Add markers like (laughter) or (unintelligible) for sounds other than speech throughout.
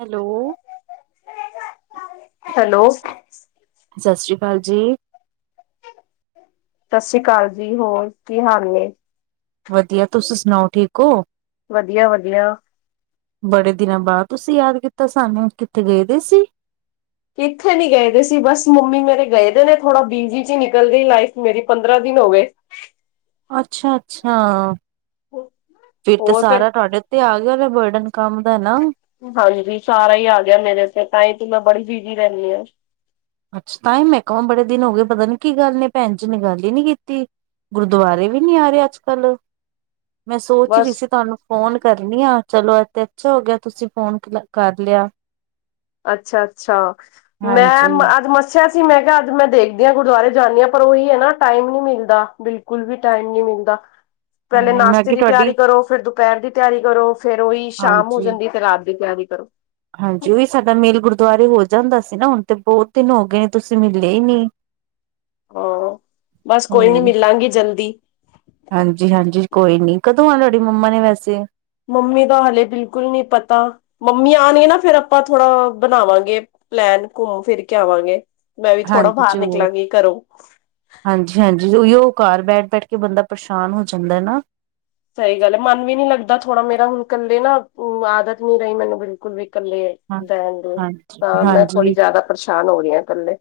Hello. Hello ਸਤਿ ਸਤਿ ਸ਼੍ਰੀ ਅਕਾਲ ਜੀ। ਸਤਿ ਸ੍ਰੀ ਅਕਾਲ ਜੀ ਹੋਰ ਕੀ ਹਾਲ ਨੇ। ਵਧੀਆ ਤੁਸੀ ਸੁਣਾਓ ਠੀਕ ਹੋ? ਵਧੀਆ, ਵਧੀਆ ਬੜੇ ਦਿਨਾਂ ਬਾਅਦ ਤੁਸੀਂ ਯਾਦ ਕੀਤਾ ਸਾਨੂੰ ਕਿੱਥੇ ਗਏ ਦੇ ਸੀ। ਕਿ ਇੱਥੇ ਨੀ ਗਏਦੇ ਸੀ, ਬਸ ਮੰਮੀ ਮੇਰੇ ਗਏ ਦੇ ਨੇ ਥੋੜਾ ਬਿਜੀ ਚ ਹੀ ਨਿਕਲ ਗਈ ਲਾਈਫ ਮੇਰੀ ਪੰਦਰਾਂ ਦਿਨ ਹੋ ਗਏ। ਅੱਛਾ, ਅੱਛਾ ਫਿਰ ਤੇ ਸਾਰਾ ਤੁਹਾਡੇ ਤੇ ਆ ਗਿਆ ਬਰਡਨ ਕੰਮ ਦਾ ਨਾ। ਹਾਂਜੀ ਸਾਰਾ ਹੀ ਆ ਗਿਆ ਮੇਰੇ ਉਤੇ, ਤਾਂ ਹੀ ਤੂੰ ਮੈਂ ਬੜੀ ਬਿਜੀ ਰਹਿੰਦੀ ਹਾਂ। ਤਾਈ ਮੈਂ ਕਹਿਮਾ ਬੜੇ ਦਿਨ ਹੋ ਗਏ ਪਤਾ ਨੀ ਕੀ ਗੱਲ ਨੇ ਭੈਣ ਜੀ ਨੇ ਗੱਲ ਹੀ ਨੀ ਕੀਤੀ। ਗੁਰਦੁਆਰੇ ਵੀ ਨੀ ਆ ਰਹੇ ਅੱਜ ਕੱਲ ਮੈਂ ਸੋਚ ਰਹੀ ਬਸ ਸੀ ਤੁਹਾਨੂੰ ਫੋਨ ਕਰਨੀ ਆ, ਚਲੋ ਇਥੇ ਅੱਛਾ ਹੋ ਗਿਆ, ਤੁਸੀਂ ਫੋਨ ਕਰ ਲਿਆ। ਅੱਛਾ, ਅੱਛਾ ਮੈਂ ਹਾਂਜੀ ਅ ਪੂਛਿਆ ਸੀ। ਮੈਂ ਕਿਹਾ ਅੱਜ ਮੈਂ ਦੇਖਦੀ ਹਾਂ ਗੁਰਦੁਆਰੇ ਜਾਂਦੀ ਹਾਂ ਪਰ ਉਹੀ ਹੈ ਨਾ, ਟਾਈਮ ਨੀ ਮਿਲਦਾ ਬਿਲਕੁਲ ਵੀ ਟਾਈਮ ਨੀ ਮਿਲਦਾ। (inaudible) ਪਹਿਲੇ ਹਾਂ ਮੈਂ ਨਾਸ਼ਤੇ ਕਿਹਾ ਦੀ ਤਿਆਰੀ ਤੁਹਾਡੀ ਕਰੋ, ਫਿਰ ਦੁਪਹਿਰ ਦੀ ਤਿਆਰੀ ਕਰੋ, ਫੇਰ ਉਹੀ ਸ਼ਾਮ ਹੋ ਹਾਂਜੀ ਜਾਂਦੀ ਤੇ ਰਾਤ ਦੀ ਤਿਆਰੀ ਕਰੋ। ਹਾਂਜੀ ਉਹੀ ਸਾਡਾ ਮੇਲ ਗੁਰਦੁਆਰੇ ਹੋ ਜਾਂਦਾ ਸੀ ਨਾ, ਹੁਣ ਤੇ ਬਹੁਤ ਦਿਨ ਹੋ ਗਏ ਨੇ ਤੁਸੀਂ ਮਿਲੇ ਹੀ ਨਹੀਂ। ਉਹ ਬਸ ਕੋਈ ਨੀ ਹੂੰ ਮਿਲਾਂਗੀ ਜਲਦੀ। ਹਾਂਜੀ, ਹਾਂਜੀ ਕੋਈ ਨੀ, ਕਦੋਂ ਆ ਤੁਹਾਡੀ ਮੰਮਾ ਨੇ ਵੈਸੇ ਮੰਮੀ ਦਾ ਹਾਲੇ ਬਿਲਕੁਲ ਨਹੀਂ ਪਤਾ। ਮੰਮੀ ਆਣ ਗੇ ਨਾ ਫੇਰ ਆਪਾਂ ਥੋੜਾ ਬਣਾਵਾਂਗੇ ਪਲੈਨ ਘੁੰਮ ਫਿਰ ਕੇ ਆਵਾਂਗੇ। ਮੈਂ ਵੀ ਥੋੜਾ ਹਾਂਜੀ ਬਾਹਰ ਜ਼ਰੂਰ ਨਿਕਲਾਂਗੀ ਘਰੋਂ ਹਾਂਜੀ, ਹਾਂਜੀ ਉਹੀ ਉਹ ਘ ਬੈਠ ਬੈਠ ਕੇ ਬੰਦਾ ਪਰੇਸ਼ਾਨ ਹੋ ਜਾਂਦਾ ਨਾ। ਸਹੀ ਗੱਲ ਹੈ, ਮਨ ਵੀ ਨੀ ਲੱਗਦਾ ਥੋੜਾ ਮੇਰਾ ਹੁਣ ਇਕੱਲੇ ਨਾ ਆਦਤ ਨੀ ਰਹੀ ਮੈਨੂੰ ਬਿਲਕੁਲ ਵੀ ਇਕੱਲੇ ਹਾਂ ਰਹਣ ਗੇ, ਹਾਂਜੀ ਤਾਂ ਮੈਂ ਥੋੜ੍ਹੀ ਹਾਂਜੀ ਜਿਆਦਾ ਪਰੇਸ਼ਾਨ ਹੋ ਰਹੀ ਹਾਂ ਕਲੇ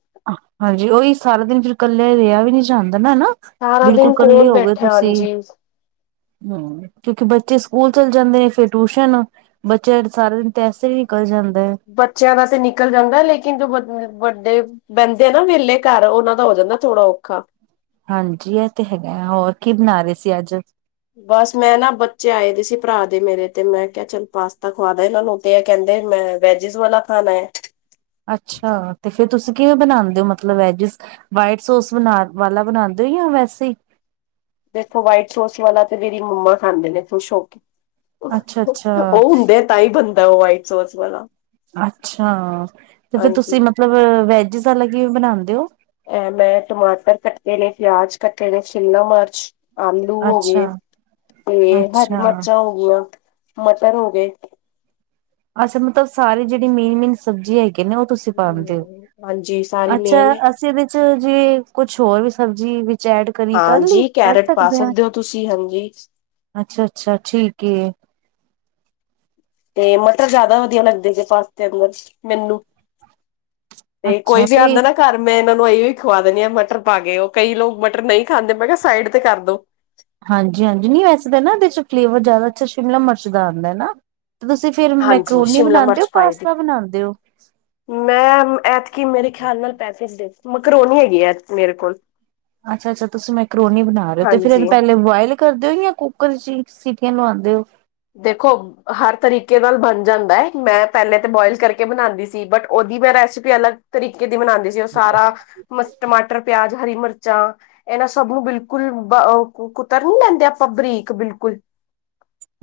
ਹਾਂਜੀ ਉਹੀ ਵੀ ਸਾਰਾ ਦਿਨ ਫਿਰ ਕੱਲੇ ਰਿਹਾ ਵੀ ਨਹੀਂ ਜਾਂਦਾ ਨਾ ਹੈਨਾ। ਸਾਰਾ ਬਿਲਕੁਲ ਦਿਨ ਇਕੱਲੇ ਕੌਣ ਹੋ ਗਏ ਬੈਠਿਆ ਤੁਸੀਂ, ਹਾਂਜੀ ਹੂ ਕਿਉਂਕਿ ਬੱਚੇ ਸਕੂਲ ਚੱਲ ਜਾਂਦੇ ਨੇ ਫੇਰ ਟਿਊਸ਼ਨ ਬੱਚਾ ਸਾਰਾ ਦਿਨ ਤਾਂ ਐਸੇ ਹੀ ਨਿਕਲ ਜਾਂਦਾ ਹੈ। ਬੱਚਿਆਂ ਦਾ ਤੇ ਨਿਕਲ ਜਾਂਦਾ ਲੇਕਿਨ ਜੋ ਵੱਡੇ ਬਹਿੰਦੇ ਆ ਨਾ ਵਿਹਲੇ ਘਰ ਉਹਨਾ ਦਾ ਹੋ ਜਾਂਦਾ ਥੋੜਾ ਔਖਾ ਹਾਂਜੀ ਇਹ ਤੇ ਹੈਗਾ, ਹੋਰ ਕੀ ਬਣਾ ਰਹੇ ਸੀ ਅੱਜ ਬਸ ਮੈਂ ਨਾ, ਬੱਚੇ ਆਏ ਦੇ ਸੀ ਭਰਾ ਦੇ ਮੇਰੇ ਤੇ ਮੈਂ ਕਿਹਾ ਚਲ ਪਾਸਤਾ ਖੁਵਾਦਾ ਇਹਨਾਂ ਨੂੰ ਤੇ ਏ ਕਹਿੰਦੇ ਵੈਜਿਸ ਵਾਲਾ ਖਾਣਾ ਹੈ। ਅੱਛਾ ਤੇ ਫੇਰ ਤੁਸੀਂ ਕਿਵੇਂ ਬਣਾਉਂਦੇ ਹੋ ਮਤਲਬ ਵੈਜੀਸ ਵਾਈਟ ਸੋਸ ਵਾਲਾ ਬਣਾਂਦੇ ਹੋ ਜਾਂ ਵੈਸੇ ਹੀ ਦੇਖੋ ਵਾਈਟ ਸੋਸ ਵਾਲਾ ਤੇ ਮੇਰੀ ਮੰਮਾ ਖਾਂਦੇ ਨੇ ਥੁਸ਼ ਹੋ ਕੇ। ਅੱਛਾ ਅੱਛਾ ਉਹ ਹੁੰਦੇ ਤਾਂ ਹੀ ਬਣਦਾ ਉਹ ਵਾਈਟ ਸੋਸ ਵਾਲਾ ਅੱਛਾ, ਤੇ ਫਿਰ ਹਾਂਜੀ ਤੁਸੀਂ ਮਤਲਬ ਵੈਜਿਸ ਵਾਲਾ ਕਿਵੇਂ ਬਣਾਉਂਦੇ ਹੋ। ਮੈਂ ਟਮਾਟਰ ਕੱਟੇ ਨੇ, ਪਿਆਜ ਕੱਟੇ ਨੇ, ਸ਼ਿਮਲਾ ਮਿਰਚ ਆਲੂ ਹੋ ਅੱਛਾ ਗਏ, ਤੇ ਹਰੀ ਅੱਛਾ ਮਿਰਚਾਂ ਹੋ ਗਇਆਂ, ਮਟਰ ਹੋ ਗਏ ਅੱਛਾ ਮਤਲਬ ਸਾਰੇ ਜਿਹੜੀ ਮੇਨ ਮੇਨ ਸਬੀਜਿਆ ਹੈਗੇ ਨੇ ਉਹ ਤੁਸੀਂ ਪਾਉਂਦੇ ਹੋ ਹਮ, ਹਾਂਜੀ ਸਾਰੀ ਅੱਛਾ ਮੇਨ ਹੈ ਇਹਦੇ ਵਿੱਚ ਜਿਵੇ ਕੁਛ ਹੋਰ ਵੀ ਸਬਜ਼ੀ ਵਿੱਚ ਐਡ ਕਰੀ ਕਰ ਲਈ ਹਾਂਜੀ ਕਰ ਕੈਰਟ ਪਾ ਹਾਂ ਸਕਦੇ ਹੋ ਤੁਸੀਂ ਹਾਂਜੀ ਅੱਛਾ ਅੱਛਾ ਠੀਕ ਏ ਤੇ ਮਟਰ ਜ਼ਿਆਦਾ ਵਧੀਆ ਲੱਗਦੇ ਗ ਪਾਸਤੇ ਅੰਦਰ ਮੈਨੂੰ ਤੇ ਕੋਈ ਅੱਛਾ ਵੀ ਤੇ ਆਉਂਦਾ ਨਾ ਘਰ ਮੈਂ ਇਹਨਾਂ ਨੂੰ ਇਹ ਵੀ ਖਵਾ ਦਿੰਦੀ ਹਾਂ ਮਟਰ ਪਾ ਕੇ ਉਹ, ਕਈ ਲੋਕ ਮਟਰ ਨਹੀਂ ਖਾਂਦੇ ਮੈਂ ਕਿਹਾ ਸਾਈਡ ਤੇ ਕਰ ਦੋ ਹਾਂਜੀ ਹਾਂਜੀ ਨਹੀਂ ਵੈਸੇ ਤਾਂ ਨਾ ਇਹਦੇ ਚ ਫਲੇਵਰ ਜ਼ਿਆਦਾ ਅੱਛਾ ਸ਼ਿਮਲਾ ਮਿਰਚ ਦਾ ਆਉਂਦਾ ਹੈ ਨਾ ਤੇ ਤੁਸੀਂ ਫੇਰ ਹਾਂਜੀ ਮੈਕਰੋਨੀ ਸ਼ਿਮਲਾ ਬਣਾਉਂਦੇ ਹੋ ਮਿਰਚ ਪਾਈ ਦੀ ਪਾਸਤਾ ਬਣਾਉਦੇ ਹੋ ਮੈਂ ਐਤਕੀ ਮੇਰੇ ਖਿਆਲ ਨਾਲ ਪੈਕੇਟ ਮਰਰੋਨੀ ਹੈਗੀ ਮੇਰੇ ਕੋਲ ਅੱਛਾ ਅੱਛਾ ਤੁਸੀਂ ਮੈਕਰੋਨੀ ਬਣਾ ਰਹੇ ਹੋ ਤੇ ਫਿਰ ਇਹਨੂੰ ਹਾਂਜੀ ਪਹਲੇ ਬਆਇਲ ਕਰਦੇ ਹੋ ਜਾਂ ਕੁੱਕਰ ਚ ਈ ਸੀਟਿਆਂ ਲਵਾਉਂਦੇ ਹੋ ਦੇਖੋ ਹਰ ਤਰੀਕੇ ਨਾਲ ਬਣ ਜਾਂਦਾ ਹੈ ਮੈਂ ਪਹਿਲੇ ਤੇ ਬੋਇਲ ਕਰਕੇ ਬਣਾਉਂਦੀ ਸੀ ਬਟ ਉਹਦੀ ਮੈਂ ਰੈਸਿਪੀ ਅਲੱਗ ਤਰੀਕੇ ਦੇ ਮਨਾਉਂਦੇ ਸੀ ਉਹ ਸਾਰਾ ਮ ਟਮਾਟਰ ਪਿਆਜ ਹਰੀ ਮਿਰਚਾਂ ਐ ਨਾਂ ਸਭ ਨੂੰ ਬਿਲਕੁਲ ਬ ਅ ਕੁ ਕੁਤਰ ਨੀ ਲੈਂਦੇ ਆਪਾਂ ਬਰੀਕ ਬਿਲਕੁਲ।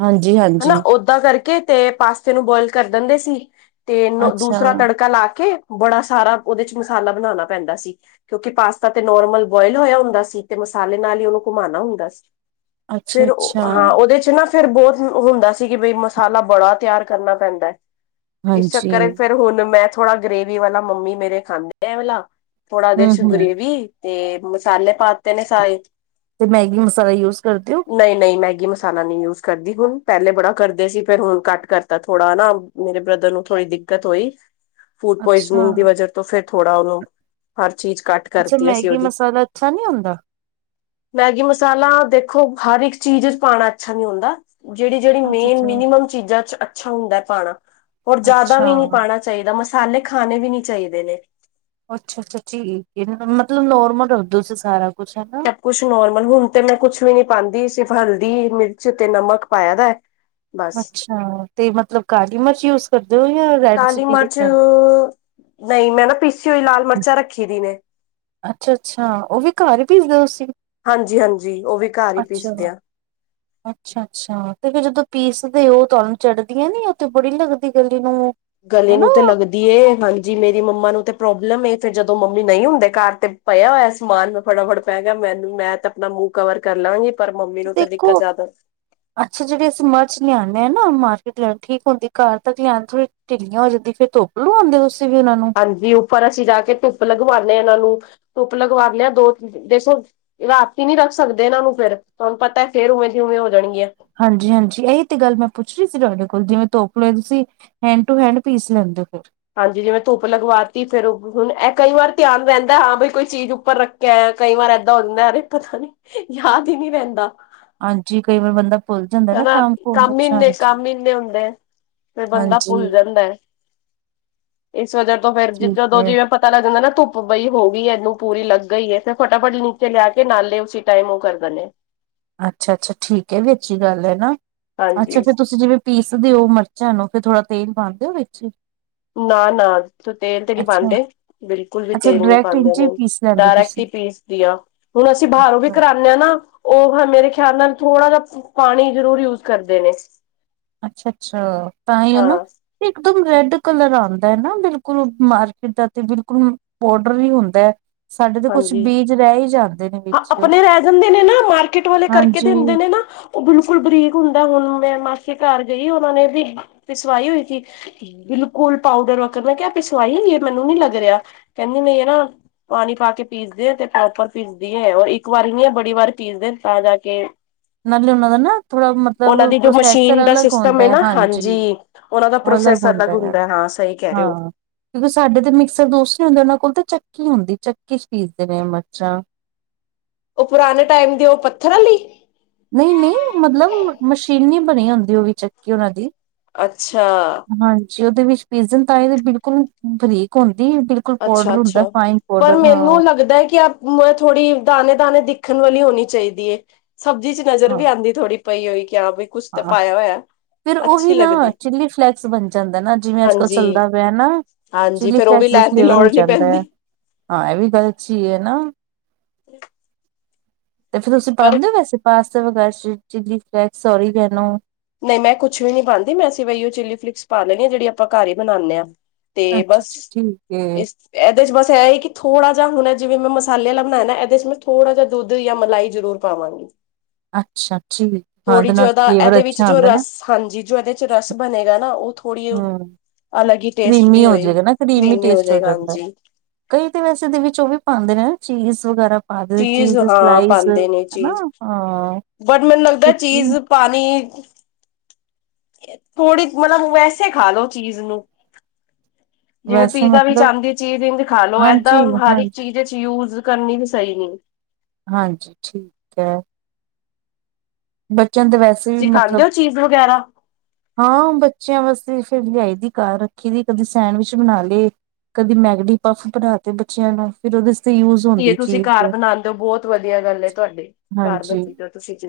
ਹਾਂਜੀ-ਹਾਂਜੀ। ਤਾਂ ਕਰਕੇ ਤੇ ਪਾਸਤੇ ਨੂੰ ਬੋਇਲ ਕਰ ਦਿੰਦੇ ਸੀ ਤੇ ਮ ਅੱਛਾ, ਦੂਸਰਾ ਤੜਕਾ ਲਾ ਕੇ ਬੜਾ ਸਾਰਾ ਓਦੇ 'ਚ ਮਸਾਲਾ ਬਣਾਣਾ ਪੈਂਦਾ ਸੀ। ਕਿਉਂਕਿ ਪਾਸਤਾ ਤੇ ਨੋਰਮਲ ਬੋਏਲ ਹੋਏਆ ਹੁੰਦਾ ਸੀ ਤੇ ਮਸਾਲੇ ਨਾਲ ਈ ਓਨੂੰ ਘੁਮਾਣਾ ਹੁੰਦਾ ਸ ਫਿਰ ਅੱਛਾ-ਅੱਛਾ ਹਾਂ, ਓਦੇ 'ਚ ਨਾ ਪਿਰ ਬੋਤ ਹੁੰਦਾ ਸੀ ਕਿ ਬਈ ਮਸਾਲਾ ਬੜਾ ਤਿਆਰ ਕਰਨਾ ਪੈਂਦੈ। ਇਸ ਹਾਂਜੀ ਚੱਕਰ ਫੇਰ ਹੁਣ ਮੈਂ ਥੋੜਾ ਗ੍ਰੇਵੀ ਵਾਲਾ ਮੰਮੀ ਮੇਰੇ ਖਾਂਦੇ ਐ ਵਾਲਾ। ਥੋੜਾ ਏਦੇ 'ਚ ਹੂੰ-ਹੂੰ। ਗ੍ਰੇਵੀ ਤੇ ਮਸਾਲੇ ਪਾ ਤੇ ਨੇ ਸਾਰੇ। ਤੇ ਮੈਗੀ ਮਸਾਲਾ ਯੂਜ ਕਰਦੇ ਹੋ? ਨਈ-ਨਈ ਮੈਗੀ ਮਸਾਲਾ ਨੀ ਯੂਜ਼ ਕਰਦੀ ਹੁਣ। ਪੈਲੇ ਬੜਾ ਕਰਦੇ ਸੀ ਫੇਰ ਹੁਣ ਘੱਟ ਕਰਤੈ ਥੋੜਾ ਨਾ, ਮੇਰੇ ਬ੍ਰਦਰ ਨੂੰ ਥੋੜੀ ਦਿੱਕਤ ਹੋਈ ਫੂਡ ਅੱਛਾ। ਪੋਇਜ਼ਨਿੰਗ ਦੀ ਵਜ੍ਹਾ ਤੋਂ ਫੇਰ ਥੋੜਾ ਓਨੂੰ ਹਰ ਚੀਜ਼ ਘੱਟ ਅੱਛਾ, ਕਰਤੀ ਅਸੀਂ ਮੈਗੀ ਉਹਦੀ ਮਸਾਲਾ ਅੱਛਾ ਨੀ ਹੁੰਦਾ? ਮੈਗੀ ਮਸਾਲਾ ਦੇਖੋ ਹਰ ਇੱਕ ਚੀਜ਼ ਇੱਚ ਪਾਣਾ ਅੱਛਾ ਨੀ ਹੁੰਦਾ। ਜੜੀ ਜੜੀ ਮੇਨ ਅੱਛਾ-ਅੱਛਾ, ਮਿਨੀਮਮ ਚੀਜ਼ਾਂ 'ਚ ਅੱਛਾ ਹੁੰਦੈ ਪਾਣਾ ਔਰ ਜਾਦਾ ਵੀ ਨੀ ਅੱਛਾ। ਪਾਣਾ ਚਾਈਦਾ। ਮਸਾਲੇ ਖਾਣੇ ਵੀ ਨੀ ਚਾਈਦੇ ਨੇ। ਅੱਛਾ-ਅੱਛਾ ਠੀਕ ਏ ਨਾ ਮਤਲਬ ਨੋਰਮਲ ਰੱਖਦੇ ਓ ਤੁਸੀ ਸਾਰਾ ਕੋਛ, ਹੈ ਨਾ। ਸਭ ਕੁਛ ਨੋਰਮਲ ਹੁਣ ਤੇ ਮੈਂ ਕੁਛ ਵੀ ਨੀ ਪਾਂਦੀ ਸਿਰਫ ਹਲਦੀ, ਮਿਰਚ ਤੇ ਨਮਕ ਪਾਇਆ ਦੈ। ਅੱਛਾ ਤੇ ਮਤਲਬ ਕਾਲੀ ਮਰਚ ਯੂਜ ਕਰਦੇ ਓ ਯਾਂ ਕਾਲੀ ਮਰਚ ਨਈ ਮੈਂ ਨਾ ਪੀਸੀ ਹੋਈ ਲਾਲ ਮਰਚਾਂ ਰੱਖੀ ਦੀ ਨੇ। ਅੱਛਾ-ਅੱਛਾ ਓ ਵੀ ਘਾਰ ਈ ਪੀਸਦੇ ਓ ਤੁਸੀ। ਹਾਂਜੀ-ਹਾਂਜੀ ਓ ਵੀ ਘਾਰ ਈ ਪੀਸਦੇ ਆਂ। ਅੱਛਾ-ਅੱਛ ਛਾ ਤੇ ਫੇਰ ਜਦੋਂ ਪੀਸਦੇ ਓ ਤੁਆਨੂੰ ਚੜਦੀਆਂ ਨੀ ਐ ਤੇ ਬੜੀ ਲੱਗਦੀ ਗਲੀ ਨੂੰ। ਗਲੇ ਹਨਾ ਨੂੰ ਤੇ ਲੱਗ ਦੀ ਏ। ਹਾਂਜੀ ਮੇਰੀ ਮੰਮਾ ਨੂੰ ਤੇ ਪ੍ਰੋਬਲਮ ਏ ਫਿਰ ਜਦੋਂ ਮੰਮੀ ਨਈ ਹੁੰਦੇ ਘਰ ਤੇ ਪਏਆ ਹੋਏਆ ਸਮਾਨ ਮੈਂ ਫਟਾਫਟ ਪੈਂ ਗੇਆ ਮੈਨੂੰ ਮੈਂ ਤਾਂ ਆਪਣਾ ਮੂੰਹ ਕਵਰ ਕਰ ਲਾਂਗੀ ਪਰ ਮੰਮੀ ਨੂੰ ਤਾਂ ਦਿੱਕਤ ਦੇਖੋ ਜ਼ਿਆਦਾ ਅੱਛਾ ਜੜੀ ਅਸੀ ਮਰਚ ਲਿਆਨੇਂ ਆ ਨਾ ਮਾਰਕੀਟ ਲੀਆਨ ਠੀਕ ਹੋਂਦੀ ਘਰ ਤੱਕ ਲਿਆਨ ਥੋੜੀ ਢਿੱਲੀਆਂ ਹੋ ਜਾਂਦੀ ਫਿਰ ਧੋਪ ਲੂਆਂਦੇ ਓ ਤੁਸੀ ਵੀ ਓਨਾਂ ਨੂੰ। ਹਾਂਜੀ ਉੱਪਰ ਅਸੀਂ ਜਾ ਕੇ ਧੁੱਪ ਲਗਵਾਨੇ ਆਂ ਏਨਾਂ ਨੂੰ ਧੁੱਪ ਲਗਵਾ ਲਿਆ। ਦੋ ਦੇਸੋ ਰਾਤੀ ਨੀ ਰੱਖ ਸਕਦੇ ਏਨਾਂ ਨੂੰ ਫੇਰ, ਤੁਆਨੂੰ ਪਤੈ ਫੇਰ ਉਵੇਂ ਦੀ ਉਵੇਂ ਹੋ ਜਾਣਗੀਆਂ। ਹਾਂਜੀ-ਹਾਂਜੀ ਐਈ ਤੇ ਗੱਲ ਮੈਂ ਪੁੱਛ ਰੀ ਸੀ ਤੁਆਡੇ ਕੋਲ ਜਿਵੇਂ ਧੋਪ ਲੇ ਤੁਸੀ ਹੈਂਡ ਟੂ ਹੈਂਡ ਪੀਸ ਲੈਂਦੇ ਓ ਫੇਰ। ਹਾਂਜੀ, ਜਿਵੇਂ ਧੁੱਪ ਲਗਵਾ ਤੀ ਫੇਰ ਹੂਨ ਐ ਕਈ ਵਾਰ ਧਿਆਨ ਰੈਂਦੈ ਹਾਂ ਬਈ ਕੋਈ ਚੀਜ਼ ਉੱਪਰ ਰੱਖ ਕੈ ਕਈ ਵਾਰ ਐਦਾਂ ਹੋਂਦੈ ਰੇ ਪਤਾ ਨੀ ਯਾਦ ਈ ਨੀ ਰੈਂਦਾ। ਹਾਂਜੀ ਕਈ ਵਾਰ ਬੰਦਾ ਭੁੱਲ ਜਾਂਦਾ ਹੈ ਨਾ ਕੁਮ ਕੰਮ ਈ ਵਿੱਚ ਇੰਨੇ, ਹਾਂਜੀ ਕੰਮ ਈ ਇੰਨੇ ਹੁੰਦੇ ਐ। ਫੇਰ ਬੰਦਾ ਹਾਂਜੀ ਭੁੱਲ ਜਾਂਦੈ। ਇਸ ਵਜ੍ਹਾ ਤੋਂ ਫੇਰ ਠੀਕ ਜਿਦੋਂ ਦੋ ਹੈ ਜਿਵੇਂ ਪ ਤਾ ਲੱਗ ਜਾਂਦਾ ਨਾ ਧੁੱਪ ਬਈ ਹੋ ਗੀ ਏ, ਏਨੂੰ ਪੂਰੀ ਲੱਗ ਗਈ ਏ ਤੇ ਫਟਾਫਟ ਨੂ ਤੇ ਲਿਆ ਕੇ ਨਾਲੇ ਉਸੀ ਟਾਈਮ ਓ ਕਰ ਦੇਣੇ। ਅੱਛਾ-ਅੱਛਾ ਠੀਕ ਏ ਐ ਵੀ ਅੱਛੀ ਗੱਲ ਐ ਨਾ, ਅੱਛਾ ਹਾਂਜੀ ਫੇਰ ਤੁਸੀਂ ਜਿਵੇਂ ਪੀਸਦੇ ਓ ਮਰਚਾਂ ਨੂੰ ਫੇਰ ਥੋੜਾ ਤੇਲ ਪਾਂਦੇ ਓ ਵਿੱਚ? ਨਾ-ਨਾ (unintelligible) ਤੇਲ ਤੇ ਨੀ ਅੱਛਾ ਪਾਂਦੇ, ਬਿਲਕੁਲ ਵੀ ਅੱਛਾ ਤੇਲ ਨੀ ਡਾਇਰੈਕਟ ਪਾਂਦੇ ਇੰਝ ਹੀ ਹੋਨ। ਪੀਸ ਲੈਂਦੇ ਹੋ ਡਾਇਰੈਕਟ ਈ ਤੁਸੀਂ ਪੀਸ ਦੀਆ। ਹੁਣ ਅਸੀ ਬਾਹਰੋਂ ਵੀ ਅੱਛਾ ਕਰਾਨੇ ਆ ਨਾ ਓਹ ਮੇਰੇ ਖਿਆਲ ਨਾਲ ਥੋੜਾ ਜਾ ਪਾਣੀ ਜਰੂਰ ਯੂਜ਼ ਕਰਦੇ ਨੇ। ਅੱਛਾ-ਅੱਛਾ ਤਾਂਈ ਓ ਨਾ ਹਾਂ ਇੱਕ ਦਮ ਰੈਡ ਕਲਰ ਆਂਦਾ ਹੈ ਨਾ ਬਿਲਕੁਲ ਮਾਰਕੀਟ ਦਾ ਤੇ ਬਿਲਕੁਲ ਪਾਊਡਰ ਵੀ ਹੁੰਦਾ ਸਾਡੇ ਤਾਂ ਕੁਛ ਹਾਂਜੀ। ਬੀਜ ਰਏ ਈ ਜਾ ਆਪਣੇ ਰਏ ਜਾਂਦੇ ਨੇ ਨਾਮਾਰਕੀਟ ਵਾਲੇ ਕਰਕੇ ਹਾਂਜੀ ਦਿੰਦੇ ਨੇ ਨਾ ਓ ਬਿਲਕੁਲ ਬਰੀਕ ਹੁੰਦਾ ਹੁਣ ਮੈਂ ਮਾਸੀ ਘਰ ਗਈ ਉਹਨਾ ਨੇ ਵੀ ਪਿਸਵਾਈ ਹੋਈ ਸੀ। ਬਿਲਕੁਲ ਪਾਊਡਰ ਵਕਨ ਮੈਂ ਕਿਆ ਪਿਸਵਾਈ ਇਹ ਮੈਨੂੰ ਨੀ ਲੱਗ ਰਿਆ ਕੈਂਦੀ ਨੇ ਇਹ ਨਾ ਪਾਣੀ ਪਾ ਕੇ ਪੀਸਦੇ ਤੇ (unintelligible) ਓ ਇੱਕ ਵਾਰ ਨੀ ਬੜੀ ਵਾਰ ਪੀਸਦੇ ਤਾਂ ਜਾ ਕੇ ਨਾਲੇ ਉਹਨਾਂ ਦਾ ਨਾ ਥੋੜਾ ਉਹਨਾਂ ਮਤਲਬ ਦੀ ਜੋ ਮਸ਼ੀਨ ਪ੍ਰੋਸੈਸਰ ਦਾ ਅਲੱਗ ਸਿਸਟਮ ਹੁੰਦਾ ਹੈ ਨਾ ਹਾਂਜੀ। ਉਹਨਾਂ ਦਾ ਅਲੱਗ ਪ੍ਰੋਸੈਸ ਹੁੰਦਾ ਆ ਹਾਂ ਸਹੀ ਕਹਿ ਰਹੇ ਹੋ ਹਾਂ। ਸਾਡੇ ਤੇ ਮਿਕਸਰ ਦੂਸਰੇ ਹੁੰਦੇ ਉਹਨਾਂ ਕੋਲ ਤੇ ਚੱਕੀ ਹੁੰਦੀ ਚੱਕੀ 'ਚ ਪੀਸਦੇ ਨੇ ਮਰਚਾਂ ਓ ਪੁਰਾਣੇ ਟੈਮ ਦੇ ਉਹ ਪੱਥਰ ਅਲੀ ਨਈ-ਨਈ ਮਤਲਬ ਮਸ਼ੀਨੀ ਦੀ ਬਣੀ ਹੁੰਦੀ ਓ ਵੀ ਚੱਕੀ ਉਹਨਾਂ ਦੀ ਅੱਛਾ ਹਾਂਜੀ ਉਹਦੇ ਵਿੱਚ ਪੀਜਨ ਤਾਂ ਇਹਦੇ ਬਿਲਕੁਲ ਬਰੀਕ ਹੁੰਦੀ ਬਿਲਕੁਲ ਪਾਊਡਰ ਅੱਛਾ-ਅੱਛਾ ਹੁੰਦਾ ਫਾਈਨ ਪਰ ਪਾਊਡਰ ਹਾਂ ਮੈਨੂੰ ਲੱਗਦਾ ਹੈ ਕਿ ਅਬ- ਥੋੜ੍ਹੀ ਦਾਣੇ-ਦਾਣੇ ਦਿੱਖਣ ਵਾਲੀ ਹੋਣੀ ਚਾਹੀਦੀ ਏ ਸਬਜ਼ੀ 'ਚ ਨਜ਼ਰ ਹਾਂ ਵੀ ਆਂਦੀ ਥੋੜੀ ਪਈ ਉਹੀ ਕਿਹਾ ਬਈ ਕੁਛ ਤੇ ਹਾਂ ਪਾਇਆ ਹੋਇਆ। ਫਿਰ ਅੱਛੀ ਉਹੀ ਨਾ ਲੱਗਦੀ। ਚਿੱਲੀ ਫਲੇੈਕਸ ਬਣ ਜਾਂਦਾ ਹੈ ਨਾ ਜਿਵੇਂ ਅੱਜ-ਕੱਲ ਚੱਲਦਾ ਪਿਆ ਨਾ। ਹਾਂਜੀ ਫੇਰ ਓ ਵੀ ਲੈ ਵਰ ਹੋ ਜਾਂਦਾ ਹੈ ਹਾਂ ਇਹ ਵੀ ਗੱਲ ਅੱਛੀ ਹੈ ਨਾ (inaudible) ਤੇ ਫਿਰ ਤੁਸੀਂ ਪਰ ਪਾਂਦੇ ਹੋ ਵੈਸੇ ਪਾਸਤਾ ਵਗੈ ਚਿੱਲੀ ਫਲੈਕਸ ਔਰੀਗੈਨੋ ਨਹੀਂ ਮੈਂ ਕੁਛ ਵੀ ਨੀ ਪਾਦੀ ਮੈਂ ਸੀ ਵਹੀ ਓ ਚਿੱਲੀ ਫਲਿਕਸ ਪਾ ਲੈਣੀ ਆ ਜਿਹੜੀ ਆਪਾਂ ਘਰ ਹੀ ਬਣਾਣੇ ਆਂ। ਤੇ ਅੱਛਾ ਬਸ ਅੱਛਾ ਠੀਕ ਹੈ ਇਸ ਇਹਦੇ 'ਚ ਬਸ ਇਹ ਹੈ ਕਿ ਥੋੜਾ ਜਿਹਾ ਹੁਣ ਜਿਵੇਂ ਮੈਂ ਮਸਾਲੇ ਲ ਬਣਾਏ ਨਾ ਇਹਦੇ 'ਚ ਮੈਂ ਥੋੜਾ ਜਿ ਦੱਧ ਜਾਂ ਮਲਾਈ ਜਰੂਰ ਪਾਵਾਂ (inaudible) ਅੱਛਾ-ਅੱਛਾ ਹਾਂ ਦੇ ਨਾਲ ਇਹਦਾ ਫਲੇਵਰ ਇਹਦੇ 'ਚ ਵਿੱਚ ਜੋ ਰਸ ਹਾਂਜੀ ਜੋ ਇਹਦੇ 'ਚ ਰਸ ਬਣੇਗਾ ਨਾ ਓ ਥੋੜੀ ਹਮ ਅਲਗ ਹੀ ਟੇਸਟ ਕਰੀਮੀ ਦੀ ਹੋ ਹੋਏ ਜਾਏਗਾ ਨਾ ਕਰੀਮੀ ਕਰ੍ਰੀਮੀ ਹੋ ਟੇਸਟ ਜਾਏਗਾ ਜਾਂਦਾ ਹਾਂਜੀ। ਕਈ ਤਾਂ ਵੈਸੇ ਦੇ ਵਿੱਚ ਉਹ ਵੀ ਪਾਂਦੇ ਨੇ ਚੀਜ਼ ਵਗੈਰਾ ਚੀਜ਼ ਹਾਂ ਸਲਾਈਜ਼ ਪਾਉਂਦੇ ਨੇ ਹੈਣਾ ਚੀਜ਼ ਹਾਂ। ਬਟ ਮੈਨੂੰ ਲੱਗਦਾ ਚੀਜ਼ ਪਾਣੀ ਥੋੜੀ ਮਤਲਬ ਵੈਸੇ ਖਾ ਲਓ ਚੀਜ਼ ਨੂੰ ਜਿਵੇਂ ਵੈਸੇ ਪੀਜ਼ਾ ਵੀ ਮਤਲਬ ਆਂਦੀ ਚੀਜ਼ ਇੱਜ਼ ਖਾ ਲੋੋ ਏਦਾਂ ਹਾਂਜੀ ਹਰ ਇੱਕ ਹਾਂਜੀ ਚੀਜ਼ 'ਚ ਯੂਜ ਕਰਨੀ ਵੀ ਸਈ ਨਈ। ਹਾਂਜੀ ਠੀਕ ਹੈ। ਬੱਚਿਆਂ ਦੇ ਵੈਸੇ ਵੀ ਤੁਸੀਂ ਮਤਲਬ ਖਾਂਦੇ ਹੋ ਚੀਜ਼ ਵਗੈਰਾ ਹਾਂ ਬੱਚਿਆਂ ਵਾਸਤੇ ਫਿਰ ਲਿਆਈ ਦੀ ਘਰ ਰੱਖੀ ਦੀ ਕਦੀ ਸੈਂਡਵਿਚ ਬਣਾ ਲਏ। ਕਦੀ ਮੈਗਡੀ ਪਫ ਬਣਾ ਤੇ ਬੱਚਿਆਂ ਨੂੰ ਫਿਰ ਉਦੇ ਯੂਜ ਹੁੰਦੀ ਤੁਸੀਂ ਚੀਜ਼ ਘਰ ਬਣਾਂਦੇ ਹੋ ਬਹੁਤ ਵਧੀਆ ਗੱਲ ਤੁਹਾਡੇ ਘਰ ਹਾਂਜੀ ਬਣਾਈ ਤਾਂ ਤੁਸੀਂ 'ਚ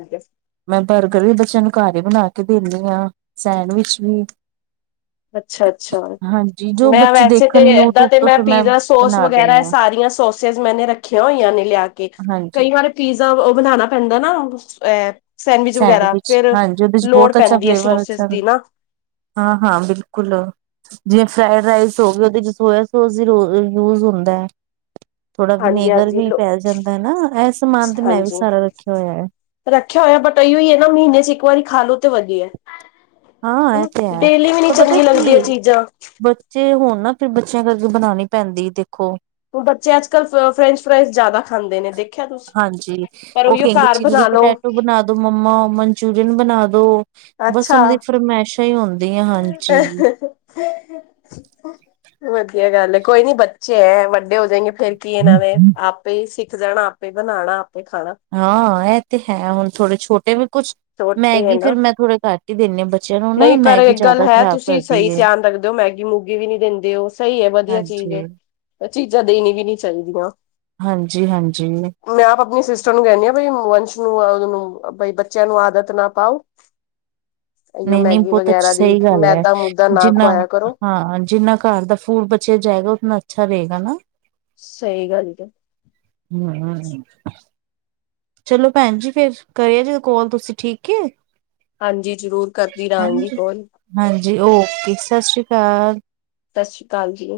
ਮੈਂ ਬਰਗਰ ਵੀ ਬੱਚਿਆਂ ਨੂੰ ਘਰ ਈ ਬਣਾ ਕੇ ਦਿੰਦੀ ਹਾਂ ਸੈਂਡਵਿਚ ਵੀ (unintelligible) ਅੱਛਾ-ਅੱਛਾ ਹਾਂਜੀ ਜੋ ਮੈਂ ਬੱਚੇ ਵੈਸੇ ਤੇ ਦੇਖਣ ਏਦਾਂ ਯੂਟਿਊਬ ਤੇ ਤੋਂ ਮੈਂ ਫਿਰ ਪੀਜ਼ਾ ਸੋਸ ਬਣਾ ਵਗੈਰਾ ਦਿੰਦੀ ਹਾਂ ਸਾਰੀਆਂ ਸੋਸ ਮੈਨੇ ਰੱਖੀਆਂ ਹੋਈਆਂ ਨੇ ਲਿਆ ਕੇ ਹਾਂਜੀ ਕਈ ਵਾਰ ਪੀਜ਼ਾ ਉਹ ਬਣਾਣਾ ਪੈਂਦਾ ਨਾ ਐ ਸੈਂਡਵਿਚ ਵਗੈਰਾ, ਫੇਰ ਹਾਂਜੀ ਉਹਦੇ ਚ ਲੋੜ ਬਹੁਤ ਅੱਛਾ ਪੈਂਦੀ ਹੈ ਫਲੇਵਰ ਸੋਸਿਸ ਅੱਛਾ ਦੀ ਨਾ। ਹੁੰਦਾ। ਹਾਂ- ਹਾਂ, ਬਿਲਕੁਲ ਜਿਵੇ ਫਰਾਡ ਰਈਸ ਹੋ ਗਏ ਚ' ਸੋਇਆ ਸੋਸ ਯੂਜ ਹੁੰਦਾ ਹੈ। ਥੋੜਾ ਹਾਂਜੀ ਵਿਨੇਗਰ ਹਾਂਜੀ ਵੀ ਲੋ ਪੈ ਜਾਂਦਾ ਹੈ ਨਾ ਇਹ ਸਮਾਨ ਤੇ ਮੈਂ ਵੀ ਹਾਂਜੀ ਸਾਰਾ ਰੱਖਿਆ ਹੋਇਆ ਹੈ। ਰੱਖਿਆ ਹੋਇਆ ਬਟ ਇ ਹੀ ਹੈ ਨਾ ਮਹੀਨੇ ਚ' ਇੱਕ ਵਾਰੀ ਖਾ ਲੋ ਤੇ ਵਧਿਆ ਹੈ। ਹਾਂ ਇਹ ਹਨਾ, ਤੇ ਹੈ ਡੇਲੀ ਵੀ ਨਹੀਂ ਚੰਗੀ ਲੱਗਦੀਆਂ ਚੀਜ਼ਾਂ। ਜੇ ਹੁਣ ਨਾ ਫਿਰ ਬੱਚਿਆਂ ਕਰਕੇ ਬਣਾਉਣੀ ਪੈਂਦੀ ਦੇਖੋ। ਹ ਬੱਚੇ ਅੱਜ ਕੱਲ ਫਰੈਂਚ ਫਰਾਈਜ਼ ਜ਼ਿਆਦਾ ਖਾਂਦੇ ਨੇ ਦੇਖ। ਹਾਂਜੀ। ਉਹ ਕਹਿੰਦੀ ਚਿੱਲੀ ਬਣਾ ਲੋ ਪਟੈਟੋ ਬਣਾ ਦੋ ਮੰਮਾ ਮਨਚੂਰੀਅਨ ਬਣਾ ਦੋ ਬਸ ਉਹਨਾਂ ਦੀ ਅੱਛਾ ਫਰਮਾਇਸ਼ ਹੀ ਹੁੰਦੀ ਆ ਹਾਂਜੀ। ਵਧੀਆ ਗੱਲ ਹੈ ਕੋਈ ਨੀ ਬੱਚੇ ਹੈ ਵੱਡੇ ਡੇ ਹੋ ਜਾਏਗੇ ਫੇਰ ਕੀ ਇਹਨਾਂ ਨੇ ਆਪੇ ਹੀ ਸਿੱਖ ਜਾਣਾ। ਆਪੇ ਬਣਾਣਾ ਆਪੇ ਖਾਣਾ ਹਾਂ, ਇਹ ਤੇ ਹੈ ਹੁਣ ਥੋੜੇ ਛੋਟੇ ਵੀ ਕੁਛ ਛੋਟੇ ਹੈ ਮੈਗੀ ਫੇਰ ਨਾ ਮੈਂ ਥੋੜ੍ਹੇ ਕੱਟ ਹੀ ਦਿੰਦੀ ਹਾਂ ਬੱਚਿਆਂ ਨੂੰ ਨਾ ਨਹੀਂ ਪਰ ਮੈਗੀ ਇੱਕ ਗੱਲ ਜ਼ਿਆਦਾ ਹੈ ਖਰਾਬ ਤੁਸੀਂ ਕਰਦੀ ਸਹੀ ਏ ਧਿਆਨ ਰੱਖਦੇ ਹੋ ਮੈਗੀ -ਮੂਗੀ ਵੀ ਨਹੀਂ ਦਿੰਦੇ ਉਹ ਸਹੀ ਹੈ ਵਧੀਆ ਚੀਜ਼ ਹੈ। ਹਾਂਜੀ ਚੀਜ਼ਾਂ ਦੇਣੀਆਂ ਵੀ ਨਹੀਂ ਚਾਹੀਦੀਆਂ। ਹਾਂਜੀ- ਹਾਂਜੀ। ਮੈਂ ਆਪਣੀ ਸਿਸਟਰ ਨੂੰ ਕਹਿਣੀ ਆਂ ਬਈ ਵੰਸ਼ ਨੂੰ ਉਹ ਨੂੰ ਬਈ ਬੱਚਿਆਂ ਨੂੰ ਆਦਤ ਨਾ ਪਾਓ। ਇਓ ਨਹੀਂ -ਨਹੀਂ ਮੈਗੀ ਬਹੁਤ ਅ ਵਗੈਰਾ ਦੀ ਸਹੀ ਗੱਲ ਹੈ ਮੈਦਾ ਮੂਦਾ ਨਾ ਜਿੰਨਾ ਖਵਾਇਆ ਕਰੋ ਹਾਂ, ਜਿੰਨਾ ਘਰ ਦਾ ਫੂਲ ਬਚਿਆ ਜਾਏਗਾ ਉਤਨਾ ਅੱਛਾ ਰਹੇਗਾ ਨਾ। ਸਹੀ ਗੱਲ ਹੈ। ਹੂ- ਹੂ- ਹੂ ਚਲੋ ਭੈਣ ਜੀ ਫੇਰ ਕਰਿਆ ਜੇ ਕੋਲ ਤੁਸੀਂ ਠੀਕ ਏ। ਹਾਂਜੀ ਜ਼ਰੂਰ ਕਰਦੀ ਰਹਾਂਗੀ ਕੋਲ। ਹਾਂਜੀ ਓਕੇ, ਸਤਿ ਸ਼੍ਰੀ ਅਕਾਲ। ਸਤਿ ਸ੍ਰੀ ਅਕਾਲ ਜੀ।